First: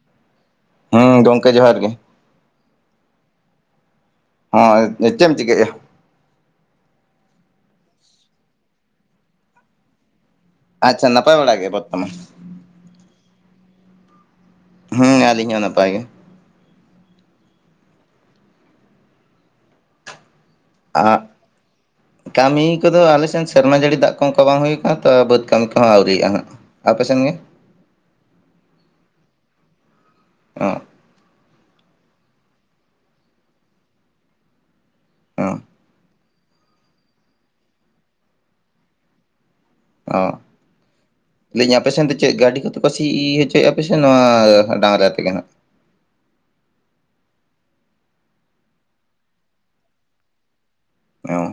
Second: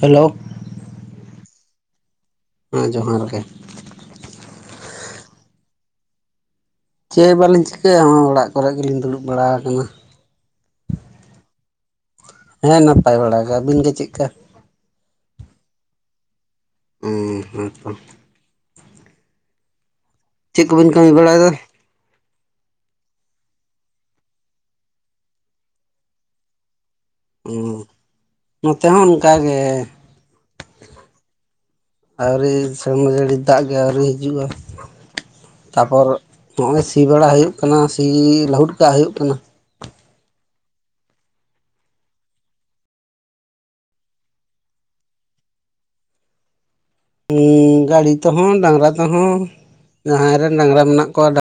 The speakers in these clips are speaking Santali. ᱦᱮᱞᱳ ᱦᱩᱸ ᱜᱚᱝᱠᱮ ᱡᱚᱦᱟᱨ ᱜᱮ᱾ ᱦᱮᱸ ᱡᱚᱸᱦᱟᱨ ᱜᱮ᱾ ᱦᱮᱸ ᱪᱮᱫ ᱮᱢ ᱪᱤᱠᱟᱹᱭ ᱮᱜ ᱟ? ᱪᱮᱫ ᱦᱚᱸ ᱵᱟᱞᱤᱧ ᱪᱤᱠᱟᱹᱭᱟ ᱱᱚᱼᱚᱭ ᱚᱲᱟᱜ ᱠᱚᱨᱮ ᱜᱮᱞᱤᱧ ᱫᱩᱲᱩᱵ ᱵᱟᱲᱟ ᱟᱠᱟᱱᱟ᱾ ᱟᱪᱪᱷᱟ ᱱᱟᱯᱟᱭ ᱵᱟᱲᱟ ᱜᱮ ᱵᱚᱨᱛᱚᱢᱟᱱ ᱦᱮᱸ ᱱᱟᱯᱟᱭ ᱵᱟᱲᱟ ᱜᱮ ᱟᱹᱵᱤᱱ ᱜᱮ ᱪᱮᱫ ᱠᱟ? ᱦᱮᱸ ᱟᱹᱞᱤᱧ ᱦᱚᱸ ᱱᱟᱯᱟᱭ ᱜᱮ᱾ ᱚᱸ ᱦᱮ ᱛᱚ ᱪᱮᱫ ᱠᱚᱵᱮᱱ ᱠᱟᱹᱢᱤ ᱟᱜ ᱵᱟᱲᱟᱭᱮᱫᱟ? ᱠᱟᱹᱢᱤ ᱠᱚᱫᱚ ᱟᱞᱮ ᱥᱮᱱ ᱥᱮᱨᱢᱟ ᱡᱟᱹᱲᱤ ᱫᱟᱜ ᱠᱚ ᱵᱟᱝ ᱦᱩᱭᱩᱜ ᱠᱟᱱᱟ ᱛᱚ ᱵᱟᱹᱫᱽ ᱠᱟᱹᱢᱤ ᱠᱚᱦᱚᱸ ᱟᱹᱣᱨᱨᱤᱼᱟ ᱦᱟᱸᱜ ᱟᱯᱮ ᱥᱮᱱ ᱜᱮ? ᱚᱸ ᱱᱚᱛᱮ ᱦᱚᱸ ᱚᱱᱠᱟ ᱜᱮ ᱟᱸ ᱟᱹᱣᱨᱤ ᱥᱮᱨᱢᱟ ᱡᱟᱹᱲᱤ ᱫᱟᱜ ᱜᱮ ᱟᱹᱣᱨᱤ ᱦᱤᱡᱩᱜᱼᱟ᱾ ᱚ ᱛᱟᱨᱯᱚᱨ ᱱᱚᱜᱼᱚᱭ ᱥᱤ ᱵᱟᱲᱟ ᱦᱩᱭᱩᱜ ᱠᱟᱱᱟ ᱥᱤ ᱞᱟᱹᱦᱩᱫ ᱠᱟᱜ ᱦᱩᱭᱩᱜ ᱠᱟᱱᱟ ᱚᱸ ᱞᱟᱸᱭᱮᱫᱟᱧ ᱟᱯᱮ ᱥᱮᱱ ᱫᱚ ᱪᱮᱫ ᱜᱟᱹᱰᱤ ᱠᱚᱛᱮ ᱯᱮ ᱥᱤ ᱦᱚᱪᱚᱭᱮᱫᱼᱟ ᱥᱮ ᱱᱚᱶᱟ ᱰᱟᱝᱨᱟ ᱛᱮᱜᱮ ᱱᱟᱦᱟᱜ? ᱦᱩᱸ ᱜᱟᱰᱤ ᱛᱮᱦᱚᱸ ᱰᱟᱝᱨᱟ ᱛᱮᱦᱚᱸ ᱡᱟᱦᱟᱸᱭ ᱨᱮᱱ ᱰᱟᱝᱨᱟ ᱢᱮᱱᱟᱜ ᱠᱚᱣᱟ ᱚ ᱰᱟᱝᱨᱟ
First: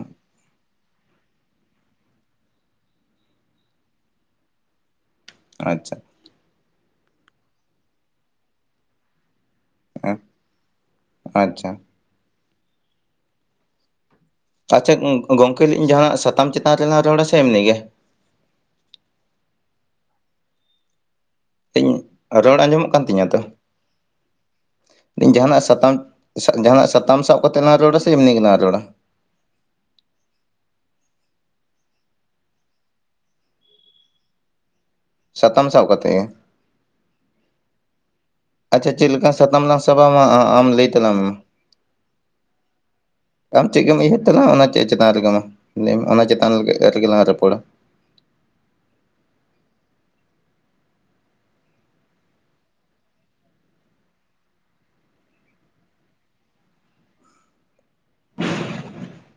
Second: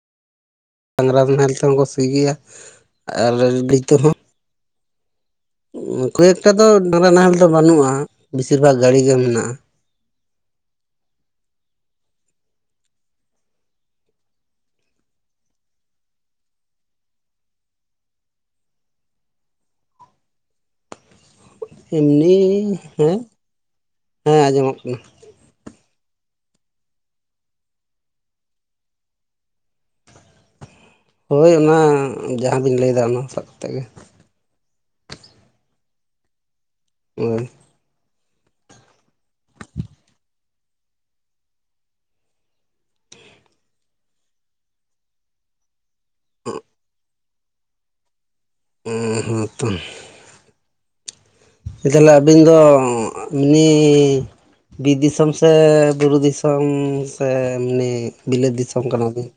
ᱰᱟᱝᱜᱨᱟ ᱱᱟᱦᱮᱞ ᱛᱮᱦᱚᱸ ᱠᱚ ᱥᱤ ᱜᱮᱭᱟ ᱟᱨ ᱜᱟᱰᱤ ᱛᱮ ᱦᱚᱸ᱾ ᱟᱪᱪᱷᱟ ᱠᱷᱩᱵ ᱮᱠᱴᱟ ᱫᱚ ᱰᱟᱝᱨᱟ ᱱᱟᱦᱮᱞ ᱫᱚ ᱵᱟᱹᱱᱩᱜᱼᱟ ᱵᱤᱥᱤᱨ ᱵᱷᱟᱜᱽ ᱜᱟᱰᱤ ᱜᱮ ᱢᱮᱱᱟᱜᱼᱟ ᱳ ᱟᱪᱷᱟ ᱟᱪᱪᱷᱟ ᱜᱚᱝᱠᱮ ᱞᱟᱹᱭ ᱤᱫᱟᱹᱧ ᱡᱟᱦᱟᱸᱱᱟᱜ ᱥᱟᱛᱟᱢ ᱪᱮᱛᱟᱱ ᱨᱮᱞᱟᱝ ᱨᱚᱲᱟ ᱥᱮ ᱮᱢᱱᱤ ᱜᱮ ᱤᱧ ᱨᱚᱲ ᱮᱢᱱᱤ ᱟᱸᱡᱚᱢᱚᱜ ᱠᱟᱱ ᱦᱮᱸ ᱛᱤᱧᱟᱹ ᱛᱚ? ᱦᱮᱸ ᱟᱸᱡᱚᱢᱚᱜ ᱠᱟᱱᱟ ᱡᱟᱦᱟᱱᱟᱜ ᱥᱟᱛᱟᱢ ᱡᱟᱦᱟᱱᱟᱜ ᱥᱟᱛᱟᱢ ᱥᱟᱵ ᱠᱟᱛᱮ ᱞᱟᱝ ᱨᱚᱲᱟ ᱥᱮ ᱮᱢᱱᱤ ᱜᱮᱞᱟᱝ ᱨᱚᱲᱟ ᱦᱳᱭ ᱚᱱᱟ ᱡᱟᱦᱟᱸᱵᱤᱱ ᱞᱟᱹᱭᱮᱫᱟ ᱚᱱᱟ ᱥᱟᱵ ᱠᱟᱛᱮᱫ ᱜᱮ ᱥᱟᱛᱟᱢ ᱥᱟᱵ ᱠᱟᱛᱮ ᱜᱮ ᱦᱳᱭ ᱟᱪᱷᱟ ᱪᱮᱫ ᱞᱮᱠᱟ ᱥᱟᱛᱟᱢ ᱞᱟᱝ ᱥᱟᱵᱟ? ᱟᱢ ᱞᱟᱹᱭ ᱛᱟᱞᱟᱝ ᱢᱮ ᱟᱢ ᱪᱮᱫ ᱜᱮᱢ ᱩᱭᱦᱟᱹᱨ ᱛᱟᱞᱟᱝ ᱚᱱᱟ ᱪᱮᱫ ᱪᱮᱛᱟᱱ ᱨᱮᱜᱮ ᱢᱟ ᱞᱟᱹᱭ ᱢᱮ ᱚᱱᱟ ᱪᱮᱛᱟᱱ ᱨᱮᱜᱮ ᱞᱟᱝ ᱨᱚᱯᱚᱲᱟ ᱚᱸᱻ ᱦᱩᱸ ᱛᱚ ᱛᱟᱦᱞᱮ ᱟᱹᱵᱤᱱ ᱫᱚ ᱮᱢᱱᱤ ᱵᱤᱨ ᱫᱤᱥᱚᱢ ᱥᱮ ᱵᱩᱨᱩ ᱫᱤᱥᱚᱢ ᱥᱮ ᱮᱢᱱᱤ ᱵᱤᱞᱟᱹᱛ ᱫᱤᱥᱚᱢ ᱠᱟᱱᱟᱵᱤᱱ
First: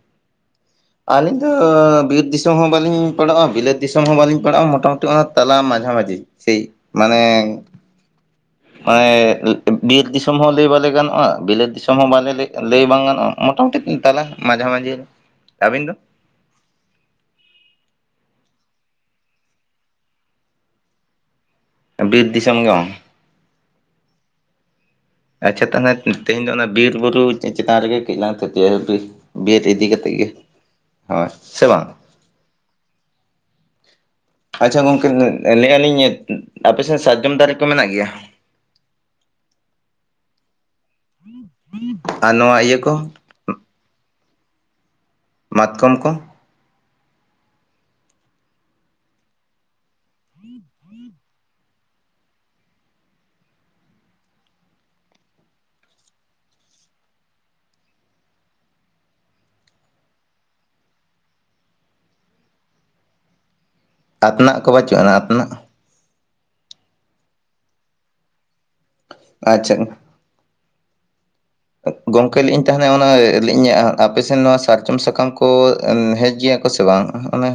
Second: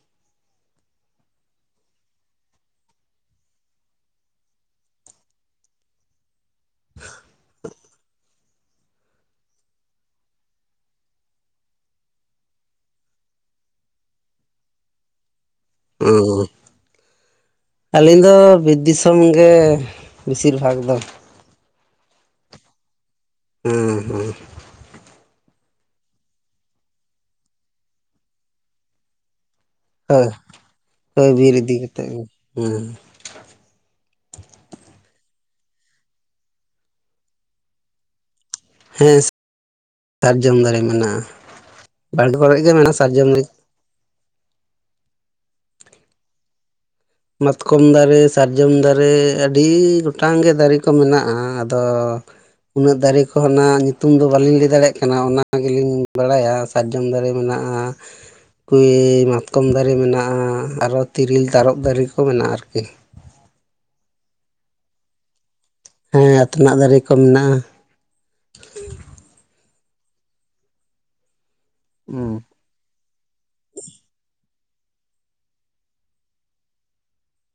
ᱟᱹᱞᱤᱧ ᱫᱚ ᱵᱤᱨ ᱫᱤᱥᱚᱢ ᱦᱚᱸ ᱵᱟᱹᱞᱤᱧ ᱯᱟᱲᱟᱜᱼᱟ ᱵᱤᱞᱟᱹᱛ ᱫᱤᱥᱚᱢ ᱦᱚᱸ ᱵᱟᱹᱞᱤᱧ ᱯᱟᱲᱟᱜᱼᱟ ᱢᱚᱴᱟᱢᱩᱴᱤ ᱚᱱᱟ ᱛᱟᱞᱟ ᱢᱟᱡᱷᱟᱼᱢᱟᱡᱷᱤ ᱥᱮᱭ ᱢᱟᱱᱮ ᱢᱟᱱᱮ ᱵᱤᱨ ᱫᱤᱥᱚᱢ ᱦᱚᱸ ᱞᱟᱹᱭ ᱵᱟᱞᱮ ᱜᱟᱱᱚᱜᱼᱟ ᱵᱤᱞᱟᱹᱛ ᱫᱤᱥᱚᱢ ᱦᱚᱸ ᱵᱟᱞᱮ ᱞᱟᱹᱭ ᱵᱟᱝ ᱜᱟᱱᱚᱜᱼᱟ ᱢᱚᱴᱟ ᱢᱩᱴᱤᱱ ᱛᱟᱞᱟ ᱢᱟᱡᱷᱟ ᱢᱟᱡᱷᱤ ᱟᱹᱵᱤᱱ ᱫᱚ ᱟᱶ ᱟᱹᱞᱤᱧ ᱫᱚ ᱵᱤᱨ ᱫᱤᱥᱚᱢ ᱜᱮ ᱵᱮᱥᱤᱨ ᱵᱷᱟᱜᱽ ᱫᱚ ᱵᱤᱨ ᱫᱤᱥᱚᱢ ᱜᱮ ᱚᱸ ᱦᱮᱸ ᱦᱩᱸ ᱟᱪᱷᱟ ᱛᱟᱦᱚᱞᱮ ᱛᱮᱦᱮᱧ ᱫᱚ ᱚᱱᱟ ᱵᱤᱨ ᱵᱩᱨᱩ ᱪᱮᱛᱟᱱ ᱨᱮᱜᱮ ᱠᱟᱹᱡ ᱞᱟᱝ ᱛᱷᱚᱛᱤᱭᱟ ᱵᱤᱨ ᱤᱫᱤ ᱠᱟᱛᱮᱫ ᱜᱮ ᱦᱳᱭ ᱦᱳᱭ ᱵᱤᱨ ᱥᱮ ᱤᱫᱤ ᱵᱟᱝ ᱠᱟᱛᱮᱫ ᱜᱮ ᱦᱮᱸ ᱟᱪᱷᱟ ᱜᱚᱝᱠᱮ ᱞᱮᱜᱼᱟᱞᱤᱧ ᱟᱯᱮᱥᱮᱱ ᱥᱟᱨᱡᱚᱢ ᱫᱟᱨᱮ ᱠᱚ ᱢᱮᱱᱟᱜ ᱜᱮᱭᱟ ᱦᱮᱸ ᱥᱟᱨᱡᱚᱢ ᱫᱟᱨᱮ ᱢᱮᱱᱟᱜᱼᱟ ᱟᱨ ᱵᱟᱨᱜᱮ ᱠᱚᱨᱮᱫ ᱱᱚᱣᱟ ᱜᱮ ᱤᱭᱟᱹ ᱢᱮᱱᱟᱜᱼᱟ ᱠᱚ ᱥᱟᱨᱡᱚᱢ ᱫᱟᱨᱮ ᱢᱟᱛᱠᱚᱢ ᱠᱚ ᱢᱟᱛᱠᱚᱢ ᱫᱟᱨᱮ ᱥᱟᱨᱡᱚᱢ ᱫᱟᱨᱮ ᱟᱹᱰᱤ ᱜᱚᱴᱟᱝ ᱜᱮ ᱫᱟᱨᱮ ᱠᱚ ᱢᱮᱱᱟᱜᱼᱟ ᱟᱫᱚ ᱩᱱᱟᱹᱜ ᱫᱟᱨᱮ ᱠᱚᱨᱮᱱᱟᱜ ᱧᱩᱛᱩᱢ ᱫᱚ ᱵᱟᱹᱞᱤᱧ ᱞᱟᱹᱭ ᱫᱟᱲᱮᱭᱟᱜ ᱠᱟᱱᱟ, ᱚᱱᱟ ᱜᱮᱞᱤᱧ ᱵᱟᱲᱟᱭᱟ᱾ ᱥᱟᱨᱡᱚᱢ ᱫᱟᱨᱮ ᱢᱮᱱᱟᱜᱼᱟ ᱦᱳᱭ ᱢᱟᱛᱠᱚᱢ ᱫᱟᱨᱮ ᱢᱮᱱᱟᱜᱼᱟ ᱟᱨ ᱛᱤᱨᱤᱞ ᱛᱟᱨᱚᱯ ᱫᱟᱨᱮ ᱠᱚ ᱢᱮᱱᱟᱜᱼᱟ ᱟᱨᱠᱤ ᱟᱛᱱᱟᱜ ᱠᱚ ᱵᱟᱹᱪᱩᱜᱼᱟ ᱟᱛᱱᱟᱜ? ᱦᱮᱸ ᱟᱛᱱᱟᱜ ᱫᱟᱨᱮ ᱠᱚ ᱢᱮᱱᱟᱜᱼᱟ ᱟᱪᱪᱷᱟ ᱜᱚᱝᱠᱮ ᱦᱩᱸ ᱞᱟᱹᱭ ᱤᱧ ᱛᱟᱦᱞᱮ ᱚᱱᱟ ᱞᱟᱹᱭ ᱤᱧᱟᱹᱜ ᱟᱯᱮᱥᱮᱱ ᱱᱚᱣᱟ ᱥᱟᱨᱡᱚᱢ ᱥᱟᱠᱟᱢ ᱠᱚ ᱦᱮᱡ ᱜᱮᱭᱟ ᱠᱚ ᱥᱮ ᱵᱟᱝ ᱚᱱᱮ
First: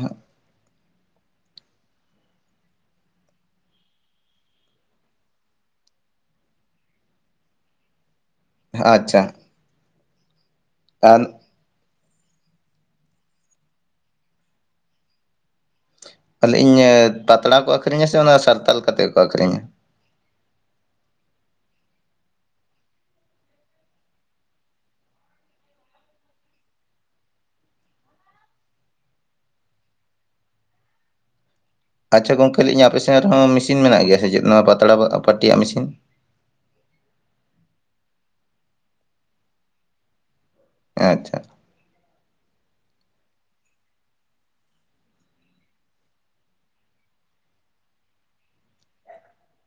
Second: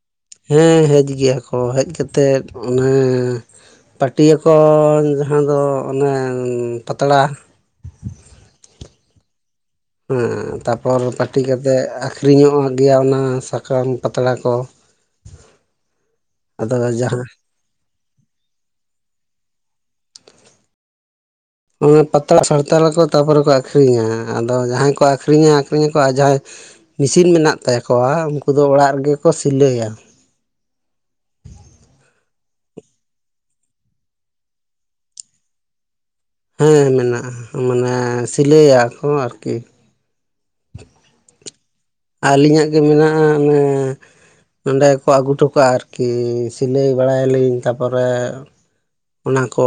ᱦᱮᱸ ᱦᱮᱡ ᱜᱮᱭᱟ ᱠᱚ ᱦᱮᱡ ᱠᱟᱛᱮᱫ ᱚᱱᱟ ᱯᱟᱹᱴᱤᱭᱟᱹ ᱠᱚ ᱡᱟᱦᱟᱸ ᱫᱚ ᱚᱱᱮ ᱯᱟᱛᱲᱟ᱾ ᱟᱪᱷᱟ ᱦᱮᱸ ᱛᱟᱯᱚᱨ ᱯᱟᱴᱤ ᱠᱟᱛᱮ ᱟᱹᱠᱷᱨᱤᱧᱚᱜ ᱜᱮᱭᱟ ᱚᱱᱟ ᱥᱟᱠᱟᱢ ᱯᱟᱛᱲᱟ ᱠᱚ ᱛᱟᱞᱮ ᱤᱧ ᱟᱫᱚ ᱡᱟᱦᱟᱸ ᱯᱟᱛᱲᱟ ᱠᱚ ᱟᱹᱠᱷᱨᱤᱧᱟ ᱥᱮ ᱚᱱᱟ ᱥᱟᱨᱛᱟᱞ ᱠᱟᱛᱮᱜ ᱠᱚ ᱟᱹᱠᱷᱨᱤᱧᱟ? ᱚᱱᱟ ᱯᱟᱛᱲᱟ ᱥᱟᱨᱛᱟᱞ ᱟᱠᱚ ᱛᱟᱨ ᱯᱚᱨᱮ ᱠᱚ ᱟᱠᱷᱨᱤᱧᱟ, ᱟᱫᱚ ᱡᱟᱦᱟᱸᱭ ᱠᱚ ᱟᱠᱷᱨᱤᱧᱟ ᱟᱠᱷᱨᱤᱧᱟᱠᱚ ᱟᱨ ᱡᱟᱦᱟᱸᱭ, ᱢᱤᱥᱤᱱ ᱢᱮᱱᱟᱜ ᱛᱟᱠᱩᱣᱟ ᱩᱱᱠᱩ ᱫᱚ ᱚᱲᱟᱜ ᱨᱮᱜᱮ ᱠᱚ ᱥᱤᱞᱟᱹᱭᱟ ᱟᱪᱷᱟ ᱜᱚᱝᱠᱮ ᱞᱟᱹᱭᱤᱧ ᱟᱯᱮ ᱥᱮᱱ ᱨᱮᱦᱚᱸ ᱢᱤᱥᱤᱱ ᱢᱮᱱᱟᱜ ᱜᱮᱭᱟ ᱥᱮ ᱪᱮᱫ ᱱᱚᱣᱟ ᱯᱟᱛᱲᱟ ᱵᱚ ᱯᱟᱹᱴᱤᱭᱟᱜ ᱢᱤᱥᱤᱱ? ᱦᱮᱸ ᱢᱮᱱᱟᱜ-ᱟ ᱢᱟᱱᱮ ᱥᱤᱞᱟᱹᱭᱟ ᱠᱚ ᱟᱨᱠᱤ ᱟᱪᱪᱷᱟ ᱟᱞᱤᱧᱟᱜ ᱜᱮ ᱢᱮᱱᱟᱜ-ᱟ ᱚᱱᱮ ᱱᱚᱸᱰᱮ ᱠᱚ ᱟᱜᱩ ᱚᱴᱚ ᱠᱟᱜ-ᱟ ᱟᱨᱠᱤ ᱥᱤᱞᱟᱹᱭ ᱵᱟᱲᱟᱭᱟᱞᱤᱧ ᱛᱟᱯᱚᱨᱮ ᱚᱱᱟ ᱠᱚ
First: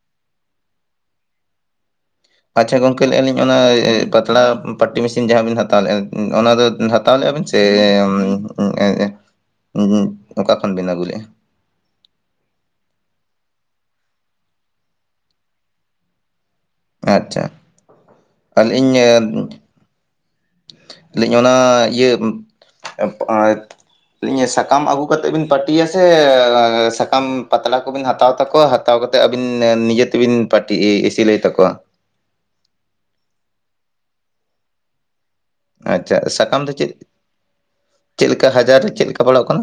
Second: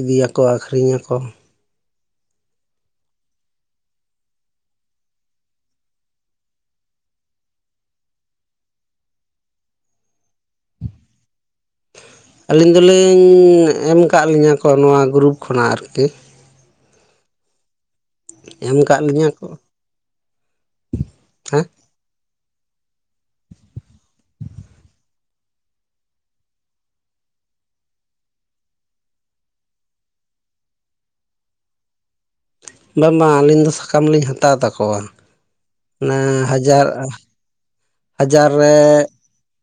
ᱤᱫᱤᱭᱟᱠᱚ ᱟᱹᱠᱷᱨᱤᱧᱟᱠᱚ᱾ ᱟᱪᱪᱷᱟ ᱜᱚᱝᱠᱮ ᱞᱟᱹᱭᱮᱜ-ᱟ ᱞᱤᱧ ᱚᱱᱟ ᱯᱟᱛᱲᱟ ᱯᱟᱹᱴᱤ ᱢᱤᱥᱤᱱ ᱡᱟᱦᱟᱸ ᱵᱤᱱ ᱦᱟᱛᱟᱣ ᱞᱮᱜ-ᱟ ᱚᱱᱟ ᱫᱚ ᱦᱟᱸᱜ ᱦᱟᱛᱟᱣ ᱞᱮᱜ-ᱟ ‌ᱵᱤᱱ ᱥᱮ ᱮ ᱩᱸ ᱮ ᱩᱢ ᱚᱠᱟ ᱠᱷᱚᱱ ᱵᱤᱱ ᱟᱹᱜᱩ ᱞᱮᱜ-ᱟ? ᱟᱹᱞᱤᱧ ᱫᱩᱞᱤᱧ ᱮᱢ ᱟᱠᱟᱫ ᱞᱤᱧᱟᱸ ᱠᱚ ᱱᱚᱣᱟ ᱜᱩᱨᱩᱯ ᱠᱷᱚᱱᱟᱜ ᱟᱨᱠᱤ ᱟᱪᱷᱟ ᱮᱢ ᱟᱹᱞᱤᱧ ᱠᱟᱜ ᱞᱤᱧᱟᱹ ᱠᱚ ᱟᱹᱞᱤᱧ ᱚᱱᱟ ᱦᱮᱸ ᱤᱭᱟᱹ [inaudible] ᱞᱤᱧᱟᱹ ᱥᱟᱠᱟᱢ ᱟᱹᱜᱩ ᱠᱟᱛᱮ ᱵᱤᱱ ᱯᱟᱹᱴᱤᱭᱟ ᱥᱮ ᱥᱟᱠᱟᱢ ᱯᱟᱛᱲᱟ ᱠᱩᱵᱤᱱ ᱦᱟᱛᱟᱣ ᱛᱟᱠᱚᱣᱟ ᱦᱟᱛ ᱦᱟᱛᱟᱣ ᱠᱟᱛᱮ ᱟᱵᱤᱱ ᱱᱤᱡᱮ ᱛᱮᱵᱤᱱ ᱯᱟᱹᱴᱤ ᱥᱤᱞᱟᱹᱭ ᱛᱟᱹᱠᱩᱣᱟ᱾ ᱵᱟᱝ ᱵᱟᱝ ᱟᱹᱞᱤᱧ ᱫᱚ ᱥᱟᱠᱟᱢ ᱞᱤᱧ ᱦᱟᱛᱟᱣ ᱛᱟᱠᱩᱣᱟ᱾ ᱚᱱᱟ ᱟᱪᱪᱷᱟ ᱥᱟᱠᱟᱢ ᱫᱚ ᱦᱟᱡᱟᱨ ᱪᱮᱫ ᱟᱨ ᱦᱟᱡᱟᱨ ᱨᱮ ᱚᱲᱟᱜ ᱠᱷᱚᱱ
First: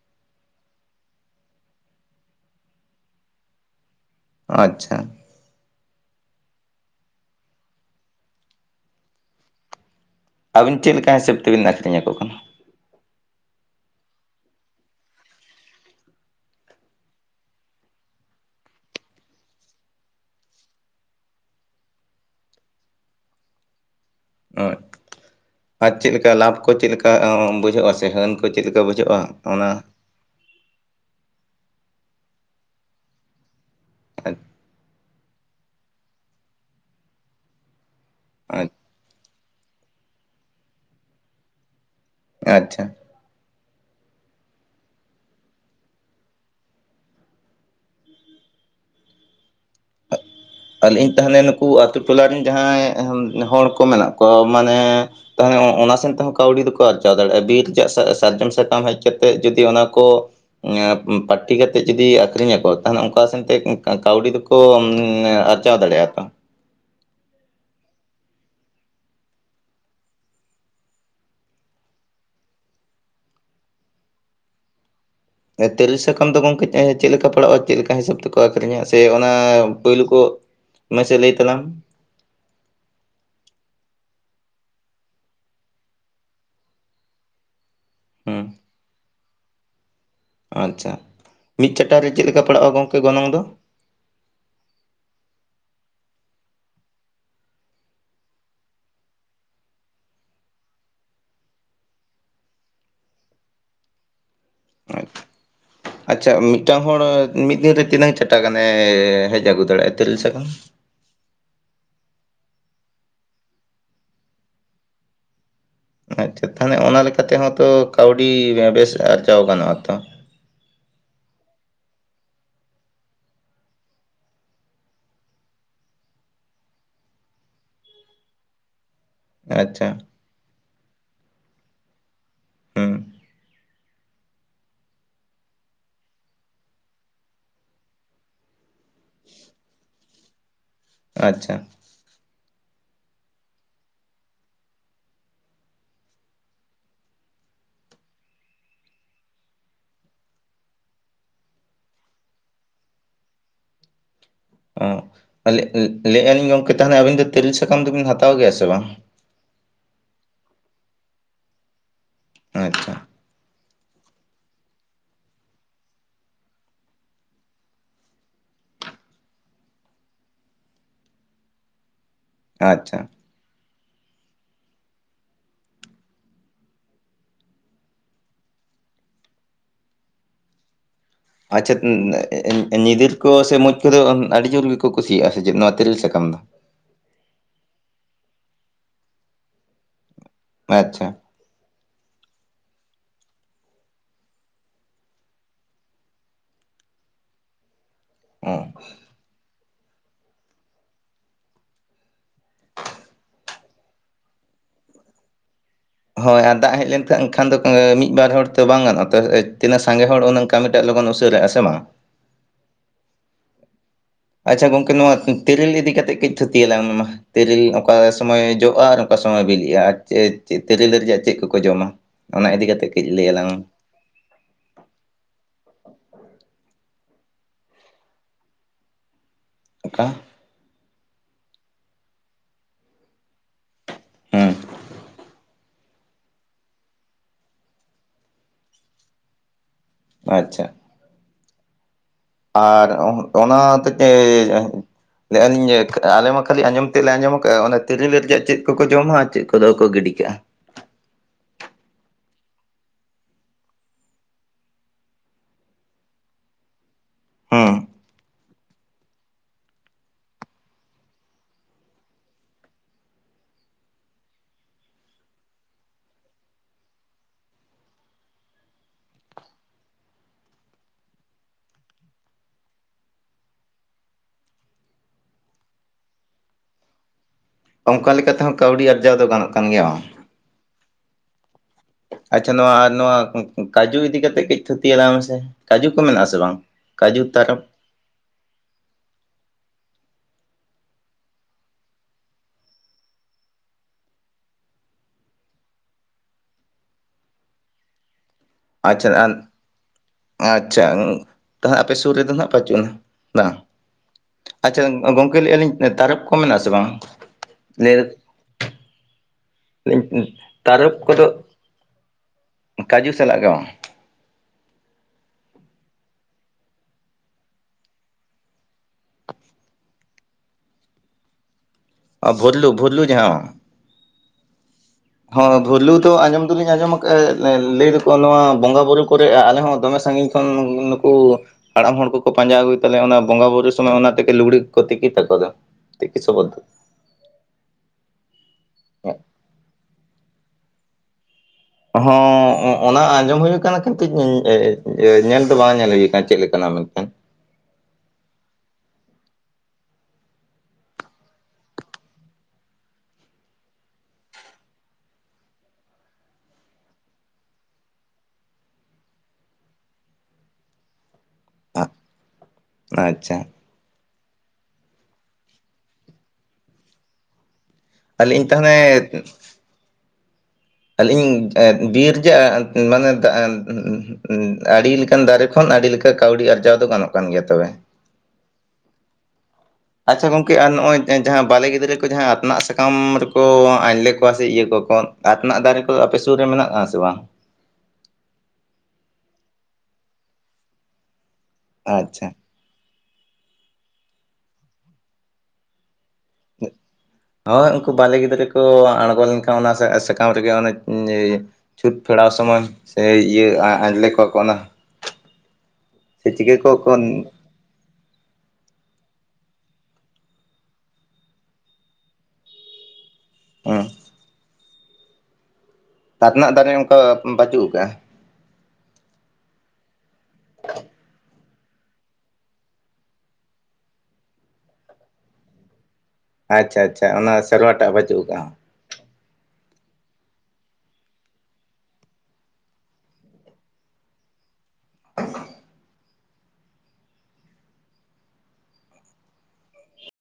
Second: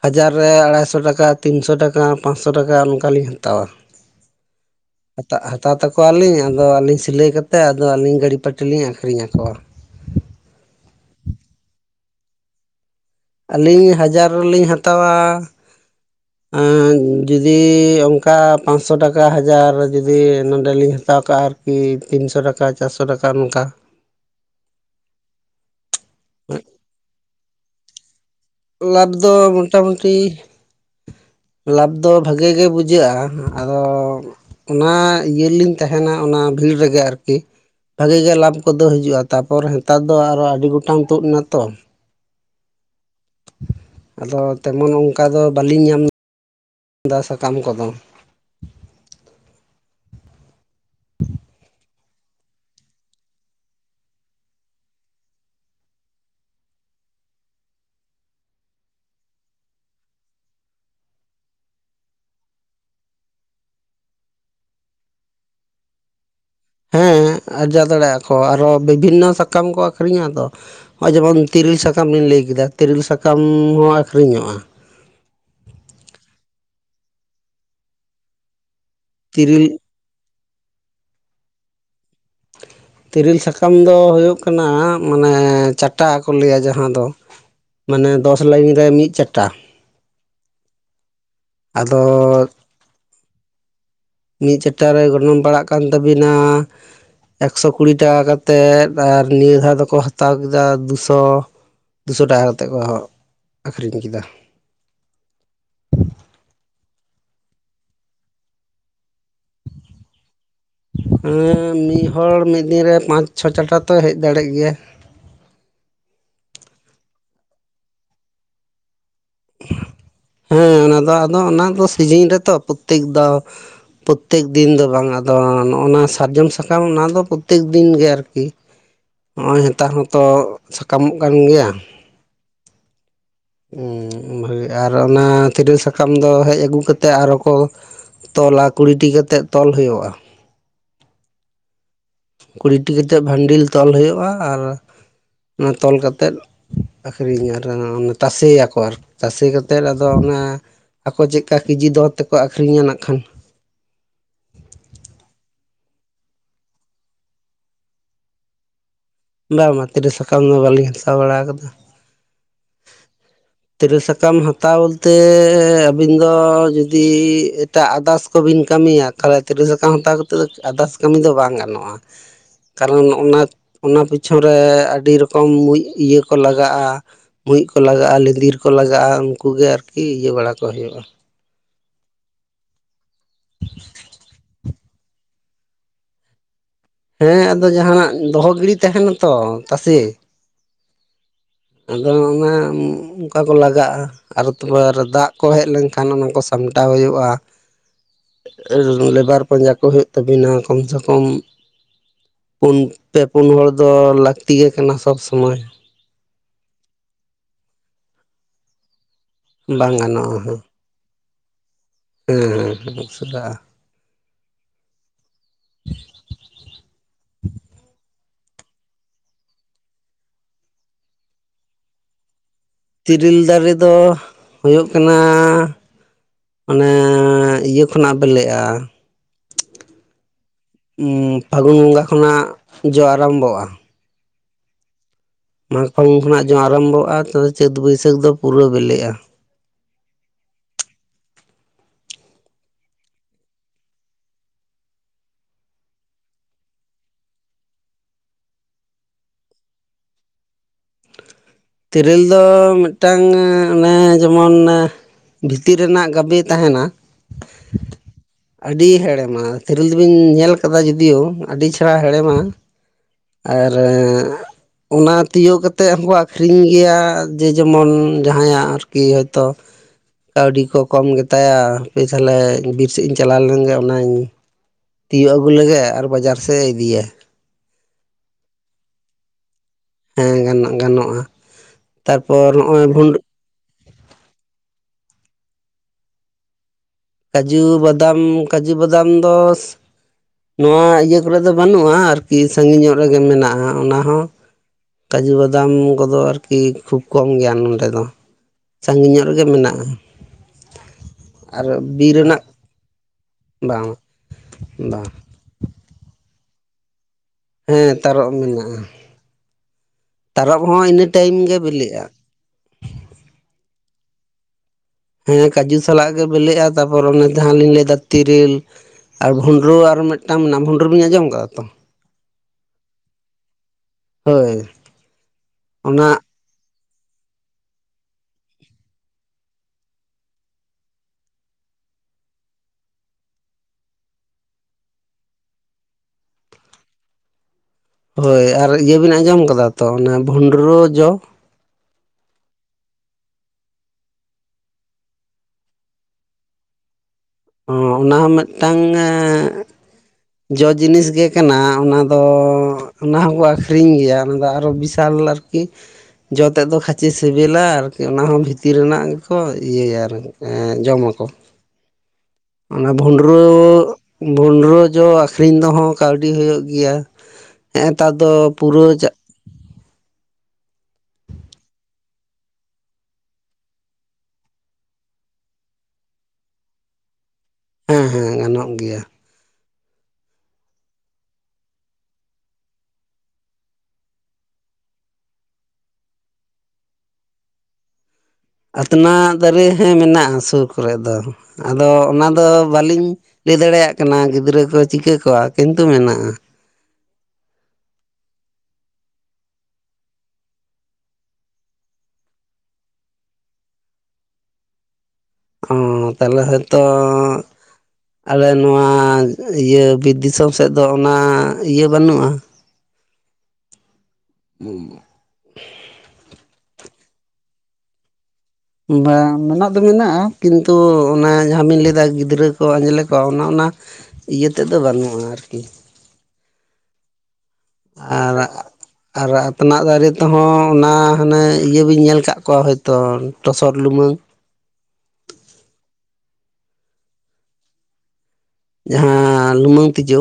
ᱵᱟᱡᱟᱨ ᱨᱮ ᱟᱲᱟᱭᱥᱚ ᱴᱟᱠᱟ ᱛᱤᱱᱥᱚ ᱴᱟᱠᱟ ᱯᱟᱸᱥᱥᱚ ᱴᱟᱠᱟ ᱚᱱᱠᱟ ᱞᱤᱧ ᱦᱟᱛᱟᱣᱟ᱾ ᱟᱪᱷᱟ᱾ ᱦᱟᱛᱟ ᱦᱟᱛᱟᱣ ᱛᱟᱠᱩᱣᱟᱞᱤᱧ ᱟᱫᱚ ᱟᱹᱞᱤᱧ ᱥᱤᱞᱟᱹᱭ ᱠᱟᱛᱮᱜ ᱟᱫᱚ ᱟᱹᱞᱤᱧ ᱜᱟᱹᱲᱤ ᱯᱟᱹᱴᱤ ᱞᱤᱧ ᱟᱹᱠᱷᱨᱤᱧ ᱟᱠᱩᱣᱟ ᱟᱹᱵᱤᱱ ᱪᱮᱫ ᱞᱮᱠᱟ ᱦᱤᱥᱟᱹᱵ ᱛᱮᱵᱤᱱ ᱟᱹᱠᱷᱨᱤᱧ ᱟᱠᱚ ᱠᱟᱱᱟ? ᱟᱹᱞᱤᱧ ᱦᱟᱡᱟᱨ ᱨᱮᱞᱤᱧ ᱦᱟᱛᱟᱣᱟ᱾ ᱮᱸ ᱡᱩᱫᱤ ᱚᱝᱠᱟ ᱯᱟᱱᱥᱚ ᱴᱟᱠᱟ ᱦᱟᱡᱟᱨ ᱨᱮ ᱡᱩᱫᱤ ᱱᱚᱸᱰᱮᱞᱤᱧ ᱦᱟᱛᱟᱣ ᱠᱟᱜ-ᱟ ᱟᱨ ᱠᱤ ᱛᱤᱱᱥᱚ ᱴᱟᱠᱟ ᱪᱟᱨᱥᱚ ᱴᱟᱠᱟ ᱱᱚᱝᱠᱟ ᱚᱡ ᱟᱡ ᱪᱮᱫ ᱞᱮᱠᱟ ᱞᱟᱵᱷ ᱠᱚ ᱪᱮᱫ ᱞᱮᱠᱟ ᱵᱩᱡᱷᱟᱹᱜ ᱟ ᱥᱮ ᱦᱟᱹᱱ ᱠᱚ ᱪᱮᱫ ᱞᱮᱠᱟ ᱵᱩᱡᱷᱩᱜ-ᱟ ᱚᱱᱟ ᱴᱷᱤᱠ ᱞᱟᱵᱷ ᱫᱚ ᱵᱷᱟᱜᱮ ᱜᱮ ᱵᱩᱡᱷᱟᱹᱜ-ᱟ ᱦᱟᱸᱜ ᱟᱫᱚ ᱚᱱᱟ ᱤᱭᱟᱹᱞᱤᱧ ᱛᱟᱦᱮᱱᱟ ᱚᱱᱟ ᱵᱷᱤᱲ ᱨᱮᱜᱤ ᱟᱨᱠᱤ ᱵᱷᱟᱜᱮ ᱜᱮ ᱞᱟᱵᱷ ᱠᱚᱫᱚ ᱦᱤᱡᱩᱜ-ᱟ ᱛᱟᱯᱚᱨ ᱱᱮᱛᱟᱨ ᱫᱚ ᱟᱨᱚ ᱟᱹᱰᱤ ᱜᱚᱴᱟᱝ ᱛᱩᱫ ᱮᱱᱟ ᱛᱚ ᱟᱪᱪᱷᱟ ᱟᱫᱚ ᱛᱮᱢᱚᱱ ᱚᱱᱠᱟ ᱫᱚ ᱵᱟᱞᱤᱧ ᱧᱟᱢ ᱫᱟ ᱥᱟᱠᱟᱢ ᱠᱚᱫᱚ᱾ ᱟᱹᱞᱤᱧ ᱛᱟᱦᱚᱞᱮ ᱱᱩᱠᱩ ᱟᱛᱩ ᱴᱚᱞᱟᱨᱮᱱ ᱡᱟᱦᱟᱸᱭ ᱦᱚᱲ ᱠᱚ ᱢᱮᱱᱟᱜ ᱠᱚᱣᱟ ᱢᱟᱱᱮ ᱛᱟᱦᱚᱞᱮ ᱚᱱᱟ ᱥᱮᱱ ᱛᱮᱦᱚᱸ ᱠᱟᱹᱣᱰᱤ ᱫᱚᱠᱚ ᱟᱨᱡᱟᱣ ᱫᱟᱲᱮᱭᱟᱜ-ᱟ ᱵᱤᱨ ᱨᱮᱭᱟᱜ ᱥᱟ ᱥᱟᱨᱡᱚᱢ ᱥᱟᱠᱟᱢ ᱦᱮᱡ ᱠᱟᱛᱮᱜ ᱡᱩᱫᱤ ᱚᱱᱟ ᱠᱚ ᱯᱟᱹᱴᱤ ᱠᱟᱛᱮᱜ ᱡᱩᱫᱤ ᱟᱹᱠᱷᱨᱤᱧᱟᱠᱚ ᱛᱟᱦᱞᱮ ᱚᱱᱠᱟ ᱥᱟᱶᱛᱮ ᱠᱟᱹᱣᱰᱤ ᱫᱚ ᱠᱩ ᱩᱢ ᱟᱨᱡᱟᱣ ᱫᱟᱲᱮᱭᱟᱜ ᱠᱚ ᱦᱮᱸ ᱟᱨᱡᱟᱣ ᱫᱟᱲᱮᱭᱟᱜ-ᱟ ᱠᱚ ᱟᱨᱚ ᱵᱤᱵᱷᱤᱱᱱᱚ ᱥᱟᱠᱟᱢ ᱠᱚ ᱟᱹᱠᱷᱨᱤᱧᱟ ᱛᱚ ᱱᱚᱜ-ᱚᱭ ᱡᱮᱢᱚᱱ ᱛᱤᱨᱤᱞ ᱥᱟᱠᱟᱢ ᱵᱤᱱ ᱞᱟᱹᱭ ᱠᱮᱫᱟ ᱛᱤᱨᱤᱞ ᱥᱟᱠᱟᱢ ᱦᱚᱸ ᱟᱹᱠᱷᱨᱤᱧᱚᱜ-ᱟ, ᱞ᱾ ᱛᱤᱨᱤᱞ ᱥᱟᱠᱟᱢ ᱫᱚ ᱜᱚᱝᱠᱮ ᱪᱮᱫ ᱞᱮᱠᱟ ᱯᱟᱲᱟᱜ-ᱟ ᱪᱮᱫ ᱞᱮᱠᱟ ᱦᱤᱥᱟᱹᱵ ᱛᱮᱠᱚ ᱟᱹᱠᱷᱨᱤᱧᱟ ᱥᱮ ᱚᱱᱟ ᱛᱤᱨᱤᱞ ᱯᱩᱭᱞᱩ ᱠᱩ ᱢᱮᱥᱮ ᱞᱟᱹᱭ ᱛᱟᱞᱟᱝ ᱢᱮ ᱛᱤᱨᱤᱞ ᱥᱟᱠᱟᱢ ᱫᱚ ᱦᱩᱭᱩᱜ ᱠᱟᱱᱟ ᱢᱟᱱᱮ ᱪᱟᱴᱟ ᱦᱚᱠᱚ ᱞᱟᱹᱭᱟ ᱡᱟᱦᱟᱸ ᱫᱚ᱾ ᱢᱟᱱᱮ ᱦᱮᱸ ᱫᱚᱥ ᱞᱟᱭᱤᱱ ᱨᱮ ᱢᱤᱫ ᱪᱟᱴᱟ ᱟᱪᱪᱷᱟ ᱢᱤᱫ ᱟᱫᱚ ᱪᱟᱴᱟᱨᱮ ᱪᱮᱫ ᱞᱮᱠᱟ ᱯᱟᱲᱟᱜ-ᱟ ᱜᱚᱝᱠᱮ ᱜᱚᱱᱚᱝ ᱫᱚ? ᱢᱤᱫ ᱪᱟᱴᱟ ᱨᱮ ᱜᱚᱱᱚᱝ ᱯᱟᱲᱟᱜ ᱠᱟᱱ ᱛᱟᱹᱵᱤᱱᱟ ᱮᱠᱥᱚ ᱠᱩᱲᱤ ᱴᱟᱠᱟ ᱠᱟᱛᱮᱜ ᱟᱨ ᱱᱤᱭᱟᱹ ᱫᱷᱟᱣ ᱫᱚᱠᱚ ᱦᱟᱛᱟᱣ ᱠᱮᱫᱟ ᱫᱩᱥᱚ᱾ ᱫᱩᱥᱚ ᱴᱟᱠᱟ ᱠᱟᱛᱮᱜ ᱠᱚ ᱦᱚ ᱟᱹᱠᱷᱨᱤᱧ ᱠᱮᱫᱟ᱾ ᱟᱡ ᱟᱪᱪᱷᱟ ᱢᱤᱫᱴᱟᱝ ᱦᱚᱲ ᱢᱤᱫ ᱫᱤᱱ ᱨᱮ ᱛᱤᱱᱟᱹᱜ ᱪᱟᱴᱟ ᱜᱟᱱᱮ ᱦᱮᱡ ᱟᱹᱜᱩ ᱫᱟᱲᱮᱭᱟᱜᱼᱟ ᱛᱤᱨᱤᱞ ᱥᱟᱠᱟᱢ ᱦᱮᱸ ᱢᱤᱫ ᱦᱚᱲ ᱢᱤᱫ ᱫᱤᱱ ᱨᱮ ᱯᱟᱸᱪ ᱪᱷᱚ ᱪᱟᱴᱟ ᱛᱚ ᱦᱮᱡ ᱫᱟᱲᱭᱟᱜ ᱜᱮᱭᱟ᱾ ᱟᱪᱪᱷᱟ ᱛᱟᱦᱚᱞᱮ ᱚᱱᱟ ᱛᱮᱦᱚᱸ ᱛᱚ ᱠᱟᱹᱣᱰᱤ ᱵᱮᱥ ᱟᱨᱡᱟᱣ ᱜᱟᱱᱚᱜᱼᱟ ᱛᱚ ᱦᱮᱸ ᱚᱱᱟ ᱫᱚ ᱟᱫᱚ ᱚᱱᱟ ᱫᱚ ᱥᱤᱡᱤᱱ ᱨᱮᱛᱚ ᱯᱨᱚᱛᱮᱠ ᱫᱟᱶ ᱯᱨᱚᱛᱮᱠ ᱫᱤᱱ ᱫᱚ ᱵᱟᱝ ᱟᱫᱚ ᱱᱚᱜᱼᱱᱟ ᱥᱟᱨᱡᱚᱢ ᱥᱟᱠᱟᱢ ᱚᱱᱟ ᱫᱚ ᱯᱨᱚᱛᱮᱠ ᱫᱤᱱ ᱜᱮ ᱟᱨᱠᱤ᱾ ᱦᱚᱸᱜᱼᱚᱭ ᱟᱪᱪᱷᱟ ᱱᱮᱛᱟᱨ ᱦᱚᱸᱛᱚ ᱥᱟᱠᱟᱢᱚᱜ ᱠᱟᱱ ᱜᱮᱭᱟ᱾ ᱦᱮᱸ ᱵᱷᱟᱹᱜᱤ ᱟᱨ ᱚᱱᱟ ᱛᱤᱨᱤᱞ ᱥᱟᱠᱟᱢ ᱫᱚ ᱦᱮᱡ ᱟᱹᱜᱩ ᱠᱟᱛᱮ ᱟᱨᱚ ᱠᱚ ᱛᱚᱞᱟ ᱠᱩᱲᱤ ᱴᱤ ᱠᱟᱛᱮᱫ ᱛᱚᱞ ᱦᱳᱭᱳᱜᱼᱟ ᱟᱪᱪᱷᱟ ᱠᱩᱲᱤ ᱴᱤ ᱠᱟᱛᱮᱫ ᱵᱷᱟᱱᱰᱤᱞ ᱛᱚᱞ ᱦᱳᱭᱳᱜᱼᱟ ᱟᱨ ᱚᱱᱟ ᱛᱚᱞ ᱠᱟᱛᱮᱫ ᱟᱹᱠᱷᱨᱤᱧ ᱟᱨ ᱛᱟᱥᱮᱭᱟ ᱠᱚ ᱟᱨᱠᱤ ᱛᱟᱥᱮ ᱠᱟᱛᱮᱫ ᱟᱫᱚ ᱚᱱᱮ ᱟᱠᱚ ᱪᱮᱠᱟ ᱠᱟ ᱠᱮᱡᱤ ᱫᱚᱨ ᱛᱮᱠᱚ ᱟᱠᱷᱨᱤᱧᱟ ᱱᱟᱜ ᱠᱷᱟᱱ ᱚ ᱞᱟᱹᱭᱮᱫᱼᱟ ᱞᱤᱧ ᱜᱚᱢᱠᱮ ᱛᱟᱦᱚᱞᱮ ᱟᱹᱵᱤᱱ ᱫᱚ ᱛᱮᱨᱮᱞ ᱥᱟᱠᱟᱢ ᱫᱚᱵᱤᱱ ᱦᱟᱛᱟᱣ ᱜᱮᱭᱟ ᱥᱮ ᱵᱟᱝ ᱵᱟᱝ ᱢᱟ ᱛᱤᱨᱤᱞ ᱥᱟᱠᱟᱢ ᱫᱚ ᱵᱟᱹᱞᱤᱧ ᱦᱟᱛᱟᱣ ᱵᱟᱲᱟ ᱟᱠᱟᱫᱟ ᱟᱪᱪᱷᱟ ᱛᱤᱨᱤᱞ ᱥᱟᱠᱟᱢ ᱦᱟᱛᱟᱣ ᱛᱮ ᱟᱹᱵᱤᱱ ᱫᱚ ᱡᱩᱫᱤ ᱟᱫᱟᱥ ᱠᱚᱵᱤᱱ ᱠᱟᱹᱢᱤᱭᱟ ᱛᱟᱦᱚᱞᱮ ᱛᱤᱨᱤᱞ ᱥᱟᱠᱟᱢ ᱦᱟᱛᱟᱣ ᱠᱟᱛᱮᱫ ᱫᱚ ᱟᱫᱟᱥ ᱠᱟᱹᱢᱤ ᱫᱚ ᱵᱟᱝ ᱜᱟᱱᱚᱜᱼᱟ ᱟᱪᱪᱷᱟ ᱠᱟᱨᱚᱱ ᱚᱱᱟ ᱚᱱᱟ ᱯᱤᱪᱷᱚᱱ ᱨᱮ ᱟᱹᱰᱤ ᱨᱚᱠᱚᱢ ᱢᱩᱡ ᱤᱭᱟᱹ ᱠᱚ ᱞᱟᱜᱟᱜᱼᱟ ᱢᱩᱡ ᱠᱚ ᱞᱟᱜᱟᱜᱼᱟ ᱞᱤᱫᱤᱨ ᱠᱚ ᱞᱟᱜᱟᱜᱼᱟ ᱩᱱᱠᱩᱜ ᱜᱮ ᱟᱨᱠᱤ ᱤᱭᱟᱹ ᱵᱟᱲᱟ ᱠᱚ ᱦᱩᱭᱩᱜᱼᱟ ᱟᱪᱪᱷᱟ ᱧᱤᱫᱤᱨ ᱠᱚ ᱥᱮ ᱢᱚᱡᱽ ᱠᱚᱫᱚ ᱟᱹᱰᱤ ᱡᱳᱨ ᱜᱮ ᱠᱚ ᱠᱩᱥᱤᱭᱟᱜᱼᱟ ᱥᱮ ᱪᱮᱫ ᱱᱚᱣᱟ ᱛᱮᱨᱮᱞ ᱥᱟᱠᱟᱢ ᱫᱚ ᱦᱮᱸ ᱟᱫᱚ ᱡᱟᱦᱟᱱᱟᱜ ᱫᱚᱦᱚ ᱜᱤᱲᱤ ᱛᱟᱦᱮᱱᱟ ᱛᱚ ᱛᱟᱥᱮ ᱟᱪᱪᱷᱟ ᱟᱫᱚ ᱚᱱᱟ ᱚᱱᱠᱟ ᱠᱚ ᱞᱟᱜᱟᱜᱼᱟ᱾ ᱟᱨ ᱛᱟᱨ ᱫᱟᱜ ᱠᱚ ᱦᱮᱡ ᱞᱮᱱᱠᱷᱟᱱ ᱚᱱᱟ ᱠᱚ ᱥᱟᱢᱴᱟᱣ ᱦᱩᱭᱩᱜᱼᱟ᱾ ᱚ ᱞᱮᱵᱟᱨ ᱯᱟᱸᱡᱟ ᱠᱚ ᱦᱩᱭᱩᱜ ᱛᱟᱹᱵᱤᱱᱟ ᱠᱚᱢ ᱥᱮ ᱠᱚᱢ ᱯᱩᱱ ᱯᱮ ᱯᱩᱱ ᱦᱚᱲ ᱫᱚ ᱞᱟᱹᱠᱛᱤ ᱜᱮ ᱠᱟᱱᱟ ᱥᱚᱵᱽ ᱥᱚᱢᱚᱭ᱾ ᱦᱳᱭ ᱟᱨ ᱫᱟᱜ ᱦᱮᱡ ᱞᱮᱱᱟᱱ ᱠᱷᱟᱱ ᱫᱚ ᱢᱤᱫ ᱵᱟᱨ ᱦᱚᱲ ᱛᱚ ᱵᱟᱝ ᱜᱟᱱᱚᱜᱼᱟ ᱛᱤᱱᱟᱹᱜ ᱵᱟᱝ ᱥᱟᱸᱜᱮ ᱦᱚᱲ ᱜᱟᱱᱚᱜᱼᱟ ᱩᱱᱟᱹᱝ ᱠᱟᱹᱢᱤ ᱞᱚᱜᱚᱱ ᱩᱥᱟᱹᱨᱟ ᱥᱮᱢᱟ ᱦᱩᱸᱩᱸᱥᱟᱨᱟ ᱟᱪᱪᱷᱟ ᱜᱚᱝᱠᱮ ᱱᱚᱣᱟ ᱛᱮᱨᱮᱞ ᱤᱫᱤ ᱠᱟᱛᱮᱫ ᱠᱟᱹᱡ ᱛᱷᱩᱛᱤᱭᱟᱞᱟᱝ ᱢᱟ ᱛᱮᱨᱤᱞ ᱚᱠᱟ ᱥᱚᱢᱚᱭ ᱡᱚᱜᱼᱟ ᱟᱨ ᱚᱠᱟ ᱥᱚᱢᱚᱭ ᱵᱤᱞᱤᱜᱼᱟ ᱟᱨ ᱛᱮᱨᱤᱞ ᱨᱮᱭᱟᱜ ᱪᱮᱫ ᱠᱚᱠᱚ ᱡᱚᱢᱟ ᱚᱱᱟ ᱤᱫᱤ ᱠᱟᱛᱮᱫ ᱜᱮ ᱛᱤᱨᱤᱞ ᱫᱟᱨᱮ ᱫᱚ ᱦᱳᱭᱳᱜ ᱠᱟᱱᱟ ᱢᱟᱱᱮ ᱤᱭᱟᱹ ᱠᱷᱚᱱᱟᱜ ᱵᱮᱞᱮᱜᱼᱟ ᱚᱱᱠᱟ ᱯᱷᱟᱹᱜᱩᱱ ᱵᱚᱸᱜᱟ ᱠᱷᱚᱱᱟᱜ ᱡᱚ ᱟᱨᱟᱢ ᱵᱚᱜᱼᱟ᱾ ᱦᱮᱸ ᱢᱟᱜᱽ ᱯᱷᱟᱹᱜᱩᱱ ᱠᱷᱚᱱᱟᱜ ᱡᱚ ᱟᱨᱟᱢ ᱵᱚᱜᱼᱟ ᱛᱚ ᱪᱟᱹᱛ ᱵᱟᱹᱭᱥᱟᱹᱠᱷ ᱫᱚ ᱯᱩᱨᱟᱹ ᱵᱮᱞᱮᱜᱼᱟ᱾ ᱟᱪᱪᱷᱟ ᱟᱨ ᱚᱱᱟ [inaudible] ᱛᱮ ᱞᱟᱹᱭ ᱟᱹᱞᱤᱧ ᱡᱮ ᱟᱞᱮ ᱢᱟ ᱠᱷᱟᱹᱞᱤ ᱟᱸᱡᱚᱢ ᱛᱮᱫᱞᱮ ᱟᱸᱡᱚᱢ ᱠᱟᱜᱼᱟ᱾ ᱚᱱᱟ ᱛᱮᱨᱮᱞ ᱨᱮᱭᱟᱜ ᱪᱮᱫ ᱠᱚᱠᱚ ᱡᱚᱢᱟ ᱪᱮᱫ ᱠᱚᱫᱚ ᱠᱚ ᱜᱤᱰᱤ ᱠᱟᱜᱼᱟ? ᱛᱤᱨᱮᱞ ᱫᱚ ᱢᱤᱫᱴᱟᱝ ᱚᱱᱮ ᱡᱮᱢᱚᱱᱮ ᱵᱷᱤᱛᱤᱨ ᱨᱮᱱᱟᱜ ᱜᱟᱵᱮ ᱛᱟᱦᱮᱱᱟ ᱦᱩᱸ ᱟᱹᱰᱤ ᱦᱮᱲᱮᱢᱟ ᱛᱤᱨᱤᱞ ᱫᱚᱵᱤᱱ ᱧᱮᱞ ᱟᱠᱟᱫᱟ ᱡᱩᱫᱤᱭᱳ ᱟᱹᱰᱤ ᱪᱮᱦᱲᱟ ᱦᱮᱬᱮᱢᱟ ᱟᱨ ᱚᱱᱟ ᱛᱤᱭᱳᱜ ᱠᱟᱛᱮᱫ ᱦᱚᱸᱠᱚ ᱟᱠᱷᱨᱤᱧ ᱜᱮᱭᱟ ᱡᱮ ᱡᱮᱢᱚᱱ ᱡᱟᱦᱟᱸᱭᱟᱜ ᱟᱨᱠᱤ ᱦᱚᱭᱛᱳ ᱠᱟᱹᱣᱰᱤ ᱠᱚ ᱠᱚᱢ ᱜᱮᱛᱟᱭᱟ ᱛᱟᱦᱚᱞᱮ ᱵᱤᱨ ᱥᱮᱫ ᱤᱧ ᱪᱟᱞᱟᱣ ᱞᱮᱱ ᱜᱮ ᱚᱱᱟᱧ ᱛᱤᱭᱳᱜ ᱟᱹᱜᱩ ᱞᱮᱜᱮ ᱟᱨ ᱵᱟᱡᱟᱨ ᱥᱮᱫ ᱮ ᱤᱫᱤᱭᱟ ᱚᱱᱠᱟ ᱞᱮᱠᱟ ᱛᱮᱦᱚᱸ ᱠᱟᱹᱣᱰᱤ ᱟᱨᱡᱟᱣ ᱫᱚ ᱜᱟᱱᱚᱜ ᱠᱟᱱ ᱜᱮᱭᱟ ᱦᱮᱸ ᱜᱟᱱᱚᱜ ᱜᱟᱱᱚᱜᱼᱟ ᱛᱟᱨᱯᱚᱨ ᱱᱚᱜᱼᱚᱭ ᱵᱷᱩᱸᱰ ᱠᱟᱹᱡᱩ ᱤᱫᱤ ᱠᱟᱛᱮᱜ ᱠᱟᱹᱡ ᱛᱷᱩᱛᱤ ᱭᱟᱞᱟᱝ ᱢᱮᱥᱮ ᱠᱟᱡᱩ ᱠᱚ ᱢᱮᱱᱟᱜ ᱟᱥᱮ ᱵᱟᱝ? ᱠᱟᱡᱩ ᱛᱟᱨᱚᱵ ᱠᱟᱹᱡᱩ ᱵᱟᱫᱟᱢ ᱠᱟᱹᱡᱩ ᱵᱟᱫᱟᱢ ᱫᱚᱥ ᱱᱚᱣᱟ ᱤᱭᱟᱹ ᱠᱚᱨᱮ ᱫᱚ ᱵᱟᱹᱱᱩᱜᱼᱟ ᱟᱨᱠᱤ ᱥᱟᱺᱜᱤᱧ ᱧᱚᱜ ᱨᱮᱜᱮ ᱢᱮᱱᱟᱜᱼᱟ ᱚᱱᱟ ᱦᱚᱸ᱾ ᱠᱟᱡᱩ ᱵᱟᱫᱟᱢ ᱠᱚᱫᱚ ᱟᱨᱠᱤ ᱠᱷᱩᱵ ᱠᱚᱢ ᱜᱮᱭᱟ ᱱᱚᱰᱮ ᱫᱚ᱾ ᱟᱪᱪᱷᱟ ᱥᱟᱺᱜᱤᱧ ᱧᱚᱜ ᱨᱮᱜᱮ ᱢᱮᱱᱟᱜᱼᱟ ᱟᱪᱪᱷᱟᱦ ᱟᱨ ᱟᱯᱮ ᱥᱩᱨ ᱵᱤᱨ ᱨᱮᱫᱚ ᱨᱮᱱᱟᱜ ᱦᱟᱸᱜ ᱯᱟᱹᱪᱩᱜ ᱟᱱᱟ ᱵᱟᱝ ᱟᱪᱪᱷᱟ ᱵᱟᱝ ᱜᱚᱝᱠᱮ ᱞᱟᱹᱭ ᱟᱹᱞᱤᱧ ᱛᱟᱨᱚᱵ ᱠᱚ ᱢᱮᱱᱟᱜ-ᱟ ᱥᱮ ᱵᱟᱝ? ᱦᱮᱸ ᱞᱟᱹᱭ ᱛᱟᱨᱚᱵ ᱢᱮᱱᱟᱜᱼᱟ ᱫᱟᱞᱤᱧ ᱛᱟᱨᱚᱵ ᱠᱚᱦᱚᱸ ᱤᱱᱟᱹ ᱠᱚᱫᱚ ᱴᱟᱭᱤᱢ ᱜᱮ ᱵᱮᱞᱮᱜᱼᱟ ᱠᱟᱡᱩ ᱥᱟᱞᱟᱜ ᱜᱮᱣ ᱦᱮᱸ ᱠᱟᱡᱩ ᱥᱟᱞᱟᱜ ᱜᱮ ᱵᱤᱞᱤᱜᱼᱟ᱾ ᱛᱟᱨᱯᱚᱨ ᱚᱱᱮ ᱡᱟᱦᱟᱸ ᱞᱤᱧ ᱞᱟᱹᱭᱫᱟ ᱛᱮᱨᱮᱞ ᱟᱨ ᱵᱷᱩᱸᱰᱨᱩ ᱟᱨ ᱢᱤᱫᱴᱟᱝ ᱢᱮᱱᱟᱜ-ᱟ ᱵᱷᱩᱸᱰᱨᱩ ᱵᱤᱱ ᱟᱸᱡᱚᱢ ᱠᱟᱜ-ᱟ ᱛᱚ᱾ ᱚ ᱵᱷᱩᱫᱽᱞᱩ ᱵᱷᱩᱫᱽᱞᱩ ᱡᱟᱦᱟᱸ ᱦᱳᱭ ᱦᱚᱸ ᱵᱷᱩᱨᱞᱩ ᱫᱚ ᱚᱱᱟ ᱟᱸᱡᱚᱢ ᱫᱚᱞᱤᱧ ᱟᱸᱡᱚᱢ ᱞᱟᱹᱭ ᱫᱟᱠᱚ ᱱᱚᱣᱟ ᱵᱚᱸᱜᱟ ᱵᱩᱨᱩ ᱠᱚᱨᱮ ᱟᱞᱮ ᱦᱚᱸ ᱫᱚᱢᱮ ᱥᱟᱺᱜᱤᱧ ᱠᱷᱚᱱ ᱱᱩᱠᱩ ᱦᱟᱲᱟᱢ ᱦᱚᱲ ᱠᱚᱠᱚ ᱯᱟᱸᱡᱟ ᱟᱹᱜᱩᱭ ᱛᱟᱞᱮᱭᱟ᱾ ᱚᱱᱟ ᱵᱚᱸᱜᱟ ᱵᱩᱨᱩ ᱥᱚᱢᱚᱭ ᱚᱱᱟ ᱛᱮᱜᱮ ᱞᱩᱜᱽᱲᱤ ᱠᱚ ᱛᱤᱠᱤ ᱛᱟᱠᱚ ᱫᱚ᱾ ᱛᱮᱠᱤ ᱥᱚᱵᱚᱫᱷ ᱦᱳᱭ ᱟᱨ ᱤᱭᱟᱹ ᱵᱤᱱ ᱟᱸᱡᱚᱢ ᱠᱟᱫᱟ ᱛᱚ ᱚᱱᱟ ᱵᱷᱩᱸᱱᱰᱨᱚ ᱡᱚ᱾ ᱦᱚᱸ ᱚᱱᱟ ᱟᱸᱡᱚᱢ ᱦᱩᱭ ᱠᱟᱱᱟ ᱠᱤᱱᱛᱩ ᱧᱮᱞ ᱫᱚ ᱵᱟᱝ ᱧᱮᱞ ᱦᱩᱭ ᱠᱟᱱᱟ ᱪᱮᱫᱞᱮ ᱞᱮᱠᱟᱱᱟ ᱢᱮᱱᱛᱮ ᱦᱚᱸ ᱚᱱᱟ ᱦᱚᱸ ᱢᱤᱫ ᱴᱟᱝ ᱡᱚ ᱡᱤᱱᱤᱥ ᱜᱮ ᱠᱟᱱᱟ ᱚᱱᱟ ᱫᱚ ᱚᱱᱟ ᱦᱚᱸᱠᱚ ᱟᱹᱠᱷᱨᱤᱧ ᱜᱮᱭᱟ ᱚᱱᱟ ᱫᱚ ᱟᱨᱚ ᱵᱤᱥᱟᱞ ᱟᱨ ᱠᱤ ᱡᱚ ᱛᱮᱫ ᱫᱚ ᱠᱷᱟᱪᱮ ᱥᱮᱵᱮᱞᱟ ᱟᱨᱠᱤ ᱚᱱᱟ ᱦᱚᱸ ᱵᱷᱤᱛᱤᱨ ᱨᱮᱱᱟᱜ ᱜᱮᱠᱚ ᱤᱭᱟᱹᱭᱟ ᱟᱨ ᱮᱸ ᱡᱚᱢᱟ ᱠᱚ [unintelligible] ᱚᱱᱟ ᱵᱷᱩᱸᱰᱨᱩ ᱟᱪᱪᱷᱟ ᱵᱷᱩᱸᱰᱨᱩ ᱡᱚ ᱟᱠᱷᱨᱤᱧ ᱫᱚᱦᱚᱸ ᱠᱟᱹᱣᱰᱤ ᱦᱩᱭᱩᱜ ᱜᱮᱭᱟ ᱦᱮᱸᱜ-ᱮ ᱛᱟᱨ ᱫᱚ ᱟᱹᱞᱤᱧ ᱛᱟᱦᱚᱞᱮ ᱯᱩᱨᱟᱹ ᱟᱹᱞᱤᱧ ᱤᱸ ᱵᱤᱨ ᱡᱟ ᱮᱸ ᱢᱟᱱᱮ ᱫᱟ ᱮᱸ ᱟᱹᱰᱤ ᱞᱮᱠᱟᱱ ᱫᱟᱨᱮ ᱠᱷᱚᱱ ᱟᱹᱰᱤ ᱞᱮᱠᱟ ᱠᱟᱹᱣᱰᱤ ᱟᱨᱡᱟᱣ ᱫᱚ ᱜᱟᱱᱚᱜ ᱠᱟᱱ ᱜᱮᱭᱟ ᱛᱚᱵᱮ ᱦᱮᱸ ᱦᱮᱸ ᱜᱟᱱᱚᱜ ᱜᱮᱭᱟ ᱟᱪᱪᱷᱟ ᱜᱚᱝᱠᱮ ᱟᱨ ᱱᱚᱜᱼᱚᱭ ᱡᱟᱦᱟᱸ ᱵᱟᱞᱮ ᱜᱤᱫᱽᱨᱟᱹ ᱠᱚ ᱡᱟᱦᱟᱸ ᱟᱛᱱᱟᱜ ᱥᱟᱠᱟᱢ ᱨᱮᱠᱚ ᱟᱸᱧᱡᱞᱮ ᱠᱚᱣᱟ ᱥᱮ ᱤᱭᱟᱹ ᱠᱚᱣᱟ ᱠᱚ ᱟᱛᱱᱟᱜ ᱫᱟᱨᱮ ᱠᱚᱫᱚ ᱟᱯᱮ ᱥᱩᱨ ᱨᱮ ᱢᱮᱱᱟᱜᱼᱟ ᱥᱮ ᱵᱟᱝ? ᱟᱛᱱᱟᱜ ᱫᱟᱨᱮ ᱦᱮᱸ ᱢᱮᱱᱟᱜᱼᱟ ᱥᱩᱨ ᱠᱚᱨᱮ ᱫᱚ᱾ ᱟᱫᱚ ᱟᱪᱪᱷᱟ ᱚᱱᱟᱫᱚ ᱵᱟᱹᱞᱤᱧ ᱞᱟᱹᱭ ᱫᱟᱲᱮᱭᱟᱜ ᱠᱟᱱᱟ ᱜᱤᱫᱽᱨᱟᱹ ᱠᱚ ᱪᱤᱠᱟᱹ ᱠᱚᱣᱟ ᱠᱤᱱᱛᱩ ᱢᱮᱱᱟᱜᱼᱟ᱾ [inaudible] ᱦᱳᱭ ᱩᱱᱠᱩ ᱵᱟᱞᱮ ᱜᱤᱫᱽᱨᱟᱹ ᱠᱚ ᱟᱬᱜᱚ ᱞᱮᱱᱠᱷᱟᱱ ᱚᱱᱟ ᱥᱟᱠᱟᱢ ᱨᱮᱜᱮ ᱚᱱᱮ ᱪᱷᱩᱛ ᱯᱷᱮᱲᱟᱣ ᱥᱚᱢᱚᱭ ᱥᱮ ᱤᱭᱟᱹ ᱟᱸᱧᱡᱞᱮ ᱠᱚᱣᱟᱠᱚ ᱚᱱᱟ ᱚᱸ ᱥᱮ ᱛᱟᱦᱞᱮ ᱪᱤᱠᱟᱹ ᱠᱚᱣᱟ ᱦᱟᱭᱛᱚ ᱠᱚ ᱟᱞᱮ ᱱᱚᱣᱟ ᱤᱭᱟᱹ ᱵᱤᱨ ᱫᱤᱥᱚᱢ ᱥᱮᱫ ᱫᱚ ᱚᱱᱟ ᱤᱭᱟᱹ ᱵᱟᱹᱱᱩᱜᱼᱟ᱾ [unintelligible] [unintelligible] ᱟᱛᱱᱟᱜ ᱫᱟᱨᱮ ᱚᱱᱠᱟ ᱵᱟᱹᱪᱩᱜ ᱟᱠᱟᱜᱼᱟ᱾ ᱵᱟᱝ, ᱢᱮᱱᱟᱜ ᱫᱚ ᱢᱮᱱᱟᱜᱼᱟ, ᱠᱤᱱᱛᱩ ᱚᱱᱟ ᱡᱟᱦᱟᱸ ᱵᱤᱱ ᱞᱟᱹᱭᱫᱟ ᱜᱤᱫᱽᱨᱟᱹ ᱠᱚ ᱟᱸᱧᱡᱞᱮ ᱠᱚᱣᱟ ᱚᱱᱟ ᱚᱱᱟ ᱤᱭᱟᱹ ᱛᱮᱫ ᱫᱚ ᱵᱟᱹᱱᱩᱜᱼᱟ ᱟᱨᱠᱤ ᱟᱪᱪᱷᱟ ᱟᱪᱪᱷᱟ ᱚᱱᱟ ᱥᱮᱨᱣᱟ ᱴᱟᱜ ᱵᱟᱹᱪᱩᱜ ᱟᱨ ᱠᱟᱜ-ᱟ᱾ ᱟᱨ ᱟᱛᱱᱟᱜ ᱫᱟᱨᱮ ᱛᱮᱦᱚᱸ ᱚᱱᱟ ᱦᱟᱱᱮ ᱤᱭᱟᱹ ᱵᱤᱱ ᱧᱮᱞ ᱠᱟᱜ ᱠᱚᱣᱟ ᱦᱳᱭᱛᱳ ᱴᱚᱥᱚᱨ ᱞᱩᱢᱟᱹᱝ ᱡᱟᱦᱟᱸ ᱞᱩᱢᱟᱹᱝ ᱛᱤᱡᱩ